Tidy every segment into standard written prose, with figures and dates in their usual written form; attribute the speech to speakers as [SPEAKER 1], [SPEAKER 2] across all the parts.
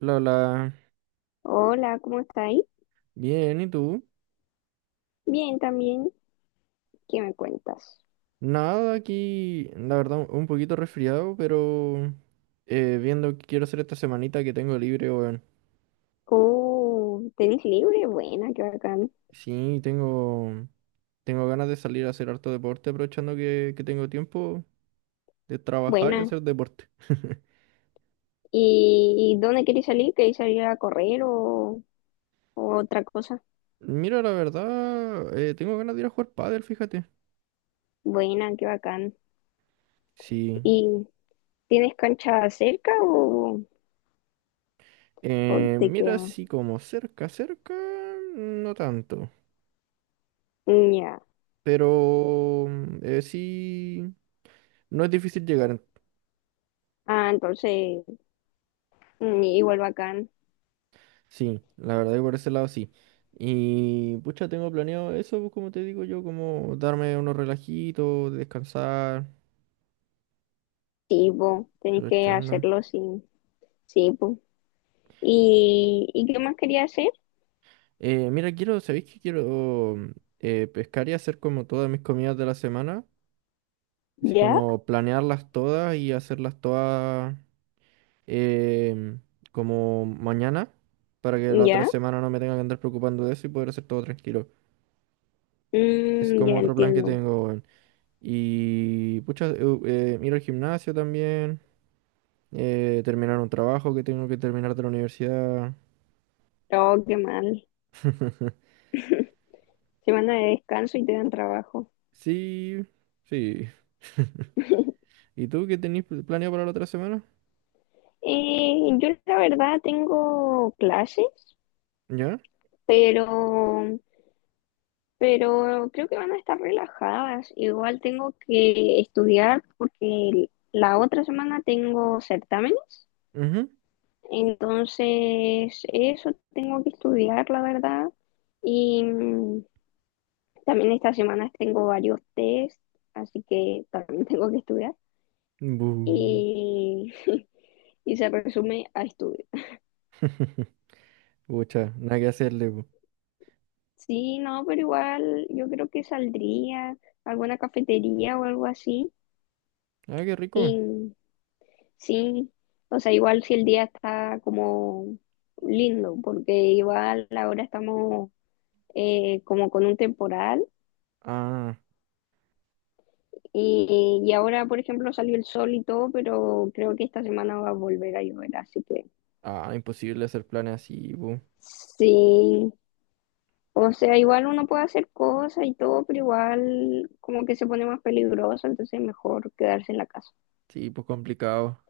[SPEAKER 1] Lola,
[SPEAKER 2] Hola, ¿cómo estáis?
[SPEAKER 1] bien, ¿y tú?
[SPEAKER 2] Bien, también. ¿Qué me cuentas?
[SPEAKER 1] Nada, aquí, la verdad, un poquito resfriado, pero viendo qué quiero hacer esta semanita que tengo libre, weón.
[SPEAKER 2] Oh, ¿tenés libre? Buena, qué bacán.
[SPEAKER 1] Sí, tengo ganas de salir a hacer harto deporte, aprovechando que tengo tiempo de trabajar y
[SPEAKER 2] Buena.
[SPEAKER 1] hacer deporte.
[SPEAKER 2] ¿Y dónde queréis salir? ¿Queréis salir a correr o otra cosa?
[SPEAKER 1] Mira, la verdad, tengo ganas de ir a jugar pádel, fíjate.
[SPEAKER 2] Buena, qué bacán.
[SPEAKER 1] Sí.
[SPEAKER 2] ¿Y tienes cancha cerca o te
[SPEAKER 1] Mira,
[SPEAKER 2] queda?
[SPEAKER 1] sí, como cerca, cerca, no tanto.
[SPEAKER 2] Mm, ya.
[SPEAKER 1] Pero sí, no es difícil llegar.
[SPEAKER 2] Ah, entonces, igual bacán.
[SPEAKER 1] Sí, la verdad que por ese lado sí. Y pucha, tengo planeado eso, pues, como te digo yo, como darme unos relajitos, descansar,
[SPEAKER 2] Sí, po, tenés que
[SPEAKER 1] aprovechando.
[SPEAKER 2] hacerlo, sí. Sí, po. ¿Y qué más quería hacer?
[SPEAKER 1] Mira, quiero, ¿sabéis que quiero pescar y hacer como todas mis comidas de la semana? Así
[SPEAKER 2] ¿Ya?
[SPEAKER 1] como planearlas todas y hacerlas todas em, como mañana, para que la otra
[SPEAKER 2] ¿Ya?
[SPEAKER 1] semana no me tenga que andar preocupando de eso y poder hacer todo tranquilo. Ese es
[SPEAKER 2] Mm,
[SPEAKER 1] como
[SPEAKER 2] ya
[SPEAKER 1] otro plan que
[SPEAKER 2] entiendo.
[SPEAKER 1] tengo, weón. Y pucha, ir al gimnasio también. Terminar un trabajo que tengo que terminar de la universidad.
[SPEAKER 2] Oh, qué mal. Semana de descanso y te dan trabajo.
[SPEAKER 1] Sí, sí. ¿Y tú qué tenés planeado para la otra semana?
[SPEAKER 2] Yo la verdad tengo clases,
[SPEAKER 1] ¿Ya?
[SPEAKER 2] pero, pero creo que van a estar relajadas. Igual tengo que estudiar porque la otra semana tengo certámenes.
[SPEAKER 1] Ujú.
[SPEAKER 2] Entonces, eso tengo que estudiar, la verdad. Y también estas semanas tengo varios test, así que también tengo que estudiar.
[SPEAKER 1] Bu.
[SPEAKER 2] Y y se resume a estudio.
[SPEAKER 1] Pucha, nada que hacerle, bu.
[SPEAKER 2] Sí, no, pero igual yo creo que saldría a alguna cafetería o algo así.
[SPEAKER 1] Ah, qué rico.
[SPEAKER 2] Y sí, o sea, igual si el día está como lindo, porque igual ahora estamos como con un temporal
[SPEAKER 1] Ah,
[SPEAKER 2] y ahora, por ejemplo, salió el sol y todo, pero creo que esta semana va a volver a llover, así que
[SPEAKER 1] ah, imposible hacer planes así, bu.
[SPEAKER 2] sí. O sea, igual uno puede hacer cosas y todo, pero igual como que se pone más peligroso, entonces es mejor quedarse en la casa.
[SPEAKER 1] Sí, pues complicado.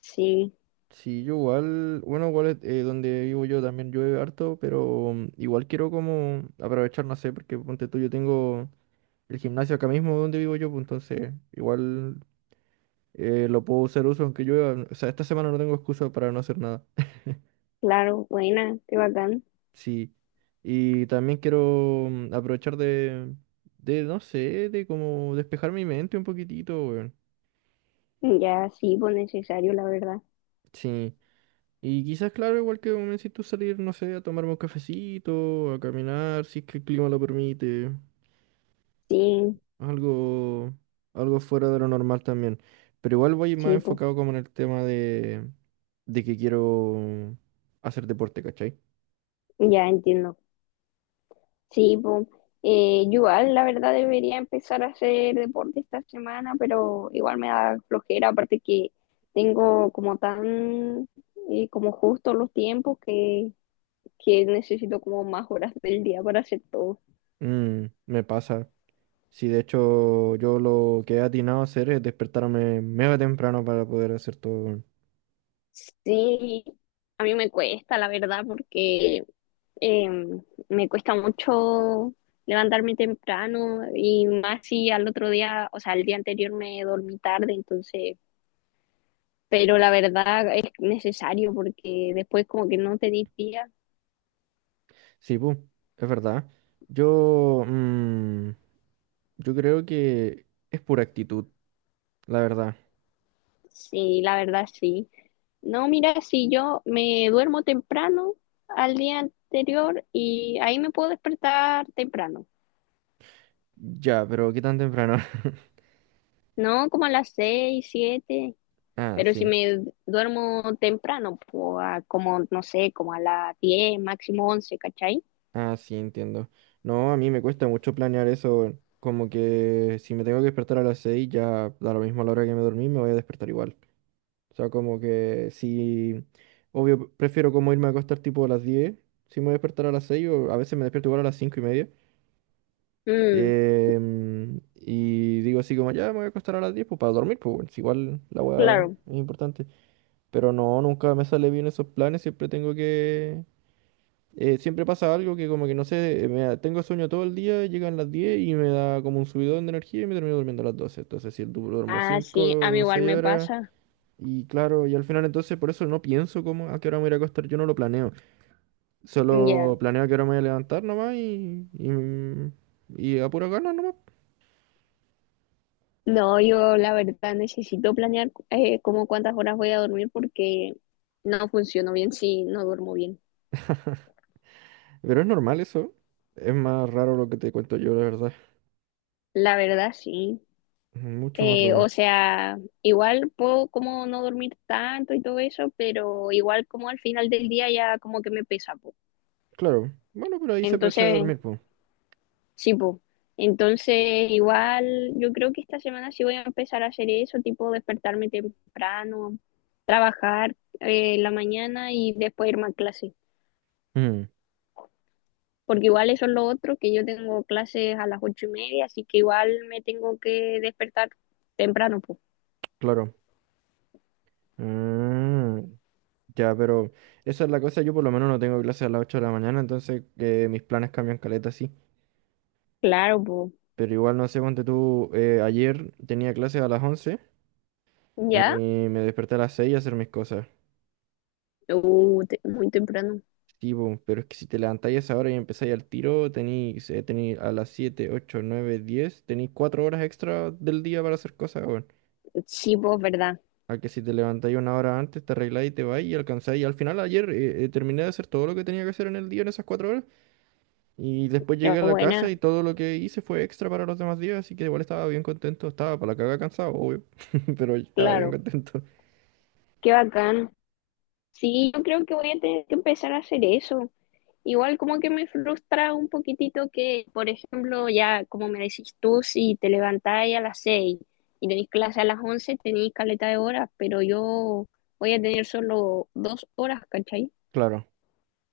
[SPEAKER 2] Sí,
[SPEAKER 1] Sí, yo igual, bueno, igual donde vivo yo también llueve harto, pero igual quiero como aprovechar, no sé, porque ponte tú, yo tengo el gimnasio acá mismo donde vivo yo, pues entonces igual lo puedo hacer uso aunque llueva. O sea, esta semana no tengo excusa para no hacer nada.
[SPEAKER 2] claro, buena, qué bacán.
[SPEAKER 1] Sí. Y también quiero aprovechar de, no sé, de como despejar mi mente un poquitito, weón.
[SPEAKER 2] Ya, sí, pues necesario, la verdad.
[SPEAKER 1] Sí. Y quizás, claro, igual que como me necesito salir, no sé, a tomarme un cafecito, a caminar, si es que el clima lo permite.
[SPEAKER 2] Sí,
[SPEAKER 1] Algo, algo fuera de lo normal también. Pero igual voy más
[SPEAKER 2] sí, pues,
[SPEAKER 1] enfocado como en el tema de que quiero hacer deporte, ¿cachai?
[SPEAKER 2] ya entiendo. Sí, pues, yo igual, la verdad, debería empezar a hacer deporte esta semana, pero igual me da flojera, aparte que tengo como tan, como justo los tiempos que necesito como más horas del día para hacer todo.
[SPEAKER 1] Mm, me pasa. Sí, de hecho, yo lo que he atinado a hacer es despertarme mega temprano para poder hacer todo.
[SPEAKER 2] Sí, a mí me cuesta, la verdad, porque eh, me cuesta mucho levantarme temprano y más si al otro día, o sea, el día anterior me dormí tarde, entonces, pero la verdad es necesario porque después como que no te día.
[SPEAKER 1] Sí, pues, es verdad. Yo, yo creo que es pura actitud, la verdad.
[SPEAKER 2] Sí, la verdad sí. No, mira, si yo me duermo temprano al día anterior y ahí me puedo despertar temprano,
[SPEAKER 1] Ya, pero ¿qué tan temprano?
[SPEAKER 2] ¿no? Como a las 6, 7.
[SPEAKER 1] Ah,
[SPEAKER 2] Pero si
[SPEAKER 1] sí.
[SPEAKER 2] me duermo temprano, pues, a como, no sé, como a las 10, máximo 11, ¿cachai?
[SPEAKER 1] Ah, sí, entiendo. No, a mí me cuesta mucho planear eso. Como que si me tengo que despertar a las 6 ya da lo mismo a la hora que me dormí, me voy a despertar igual. O sea, como que si... Obvio, prefiero como irme a acostar tipo a las 10 si me voy a despertar a las 6 o a veces me despierto igual a las 5 y media.
[SPEAKER 2] Mm,
[SPEAKER 1] Y digo así como, ya me voy a acostar a las 10 pues para dormir, pues bueno, si igual la weá
[SPEAKER 2] claro.
[SPEAKER 1] es importante. Pero no, nunca me sale bien esos planes, siempre tengo que siempre pasa algo que como que no sé, tengo sueño todo el día, llegan las 10 y me da como un subidón de energía y me termino durmiendo a las doce. Entonces, si duermo
[SPEAKER 2] Ah, sí, a mí
[SPEAKER 1] 5 o
[SPEAKER 2] igual
[SPEAKER 1] 6
[SPEAKER 2] me
[SPEAKER 1] horas
[SPEAKER 2] pasa.
[SPEAKER 1] y claro, y al final entonces por eso no pienso como a qué hora me voy a ir a acostar, yo no lo planeo. Solo
[SPEAKER 2] Ya.
[SPEAKER 1] planeo a qué hora me voy a levantar nomás y a pura gana nomás.
[SPEAKER 2] No, yo la verdad necesito planear como cuántas horas voy a dormir porque no funciono bien si no duermo bien.
[SPEAKER 1] Pero es normal eso. Es más raro lo que te cuento yo, la verdad.
[SPEAKER 2] La verdad, sí.
[SPEAKER 1] Mucho más
[SPEAKER 2] Eh,
[SPEAKER 1] raro.
[SPEAKER 2] o sea, igual puedo como no dormir tanto y todo eso, pero igual como al final del día ya como que me pesa, po.
[SPEAKER 1] Claro. Bueno, pero ahí se aprovecha de
[SPEAKER 2] Entonces,
[SPEAKER 1] dormir, pues.
[SPEAKER 2] sí, po. Entonces, igual yo creo que esta semana sí voy a empezar a hacer eso, tipo despertarme temprano, trabajar en la mañana y después irme a clase.
[SPEAKER 1] Mm,
[SPEAKER 2] Porque igual eso es lo otro, que yo tengo clases a las 8:30, así que igual me tengo que despertar temprano, pues.
[SPEAKER 1] claro. Mm. Ya, pero esa es la cosa, yo por lo menos no tengo clase a las 8 de la mañana, entonces mis planes cambian caleta, sí.
[SPEAKER 2] Claro, pues.
[SPEAKER 1] Pero igual, no sé, ponte tú, ayer tenía clase a las 11 y
[SPEAKER 2] ¿Ya?
[SPEAKER 1] me desperté a las 6 a hacer mis cosas.
[SPEAKER 2] Muy temprano.
[SPEAKER 1] Sí, po, pero es que si te levantáis a esa hora y empezáis al tiro, tenéis tení a las 7, 8, 9, diez, tenéis 4 horas extra del día para hacer cosas, weón.
[SPEAKER 2] Sí, pues, ¿verdad?
[SPEAKER 1] A que si te levantáis una hora antes, te arregláis y te vais y alcanzáis. Y al final ayer terminé de hacer todo lo que tenía que hacer en el día en esas cuatro horas. Y después
[SPEAKER 2] La
[SPEAKER 1] llegué a la casa
[SPEAKER 2] buena,
[SPEAKER 1] y todo lo que hice fue extra para los demás días, así que igual estaba bien contento. Estaba para la caga cansado, obvio, pero estaba bien
[SPEAKER 2] claro.
[SPEAKER 1] contento.
[SPEAKER 2] Qué bacán. Sí, yo creo que voy a tener que empezar a hacer eso. Igual como que me frustra un poquitito que, por ejemplo, ya como me decís tú, si te levantáis a las 6 y tenéis clase a las 11, tenéis caleta de horas, pero yo voy a tener solo 2 horas, ¿cachai?
[SPEAKER 1] Claro.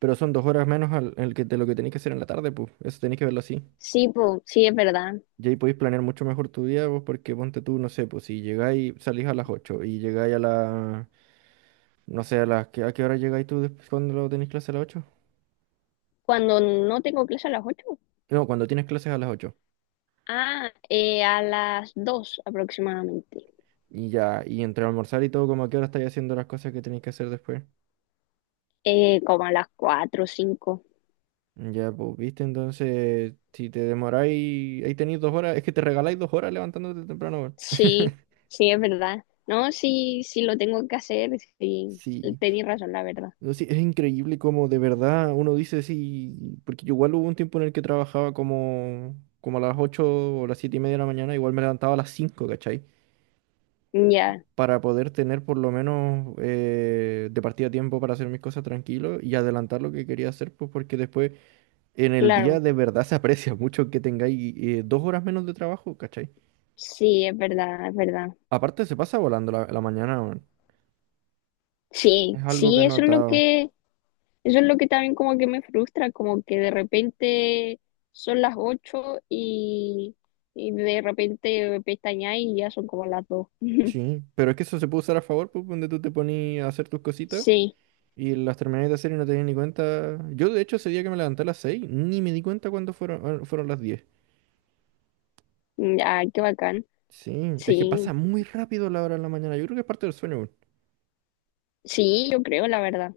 [SPEAKER 1] Pero son dos horas menos al, el que, de lo que tenéis que hacer en la tarde, pues. Eso tenéis que verlo así.
[SPEAKER 2] Sí, po, sí, es verdad.
[SPEAKER 1] Y ahí podéis planear mucho mejor tu día, pues, porque ponte tú, no sé, pues si llegáis, salís a las 8 y llegáis a la, no sé, a las, ¿a qué hora llegáis tú después cuando lo tenéis clase a las ocho?
[SPEAKER 2] Cuando no tengo clase a las 8,
[SPEAKER 1] No, cuando tienes clases a las ocho.
[SPEAKER 2] ah, a las 2 aproximadamente,
[SPEAKER 1] Y ya, y entre almorzar y todo, como a qué hora estáis haciendo las cosas que tenéis que hacer después.
[SPEAKER 2] como a las 4 o 5.
[SPEAKER 1] Ya, pues, viste, entonces, si te demoráis, ahí tenéis dos horas, es que te regaláis dos horas levantándote temprano, weón.
[SPEAKER 2] Sí, sí, es verdad. No, sí, sí lo tengo que hacer, sí,
[SPEAKER 1] Sí,
[SPEAKER 2] tenéis razón, la verdad.
[SPEAKER 1] no, sí, es increíble como de verdad uno dice sí, porque yo igual hubo un tiempo en el que trabajaba como a las 8 o las 7 y media de la mañana, igual me levantaba a las 5, ¿cachai?
[SPEAKER 2] Ya,
[SPEAKER 1] Para poder tener por lo menos de partida tiempo para hacer mis cosas tranquilo y adelantar lo que quería hacer, pues porque después en el día
[SPEAKER 2] claro.
[SPEAKER 1] de verdad se aprecia mucho que tengáis dos horas menos de trabajo, ¿cachai?
[SPEAKER 2] Sí, es verdad, es verdad.
[SPEAKER 1] Aparte se pasa volando la mañana, weón.
[SPEAKER 2] Sí,
[SPEAKER 1] Es algo que he
[SPEAKER 2] sí,
[SPEAKER 1] notado.
[SPEAKER 2] eso es lo que también como que me frustra, como que de repente son las 8 y de repente pestañáis y ya son como las 2.
[SPEAKER 1] Sí, pero es que eso se puede usar a favor, pues, donde tú te ponías a hacer tus cositas
[SPEAKER 2] Sí,
[SPEAKER 1] y las terminabas de hacer y no te das ni cuenta. Yo, de hecho, ese día que me levanté a las 6 ni me di cuenta cuándo fueron, fueron las 10.
[SPEAKER 2] ya, qué bacán.
[SPEAKER 1] Sí, es que
[SPEAKER 2] Sí,
[SPEAKER 1] pasa muy rápido la hora de la mañana. Yo creo que es parte del sueño, weón.
[SPEAKER 2] sí, yo creo, la verdad.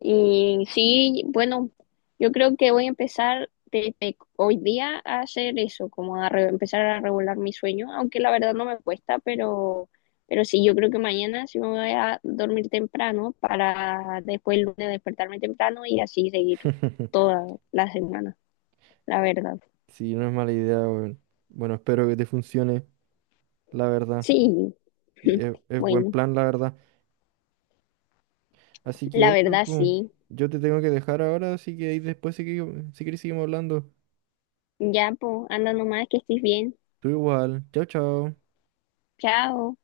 [SPEAKER 2] Y sí, bueno, yo creo que voy a empezar desde hoy día a hacer eso, como a empezar a regular mi sueño, aunque la verdad no me cuesta, pero sí, yo creo que mañana sí me voy a dormir temprano para después el lunes despertarme temprano y así seguir toda la semana, la verdad.
[SPEAKER 1] Sí, no es mala idea, weón. Bueno, espero que te funcione, la verdad.
[SPEAKER 2] Sí,
[SPEAKER 1] Y Es, es buen
[SPEAKER 2] bueno,
[SPEAKER 1] plan, la verdad. Así que
[SPEAKER 2] la
[SPEAKER 1] eso,
[SPEAKER 2] verdad
[SPEAKER 1] pues,
[SPEAKER 2] sí.
[SPEAKER 1] yo te tengo que dejar ahora, así que ahí después, si, si querés, seguimos hablando.
[SPEAKER 2] Ya, pues, anda nomás, que estés bien.
[SPEAKER 1] Tú igual. Chau, chau.
[SPEAKER 2] Chao.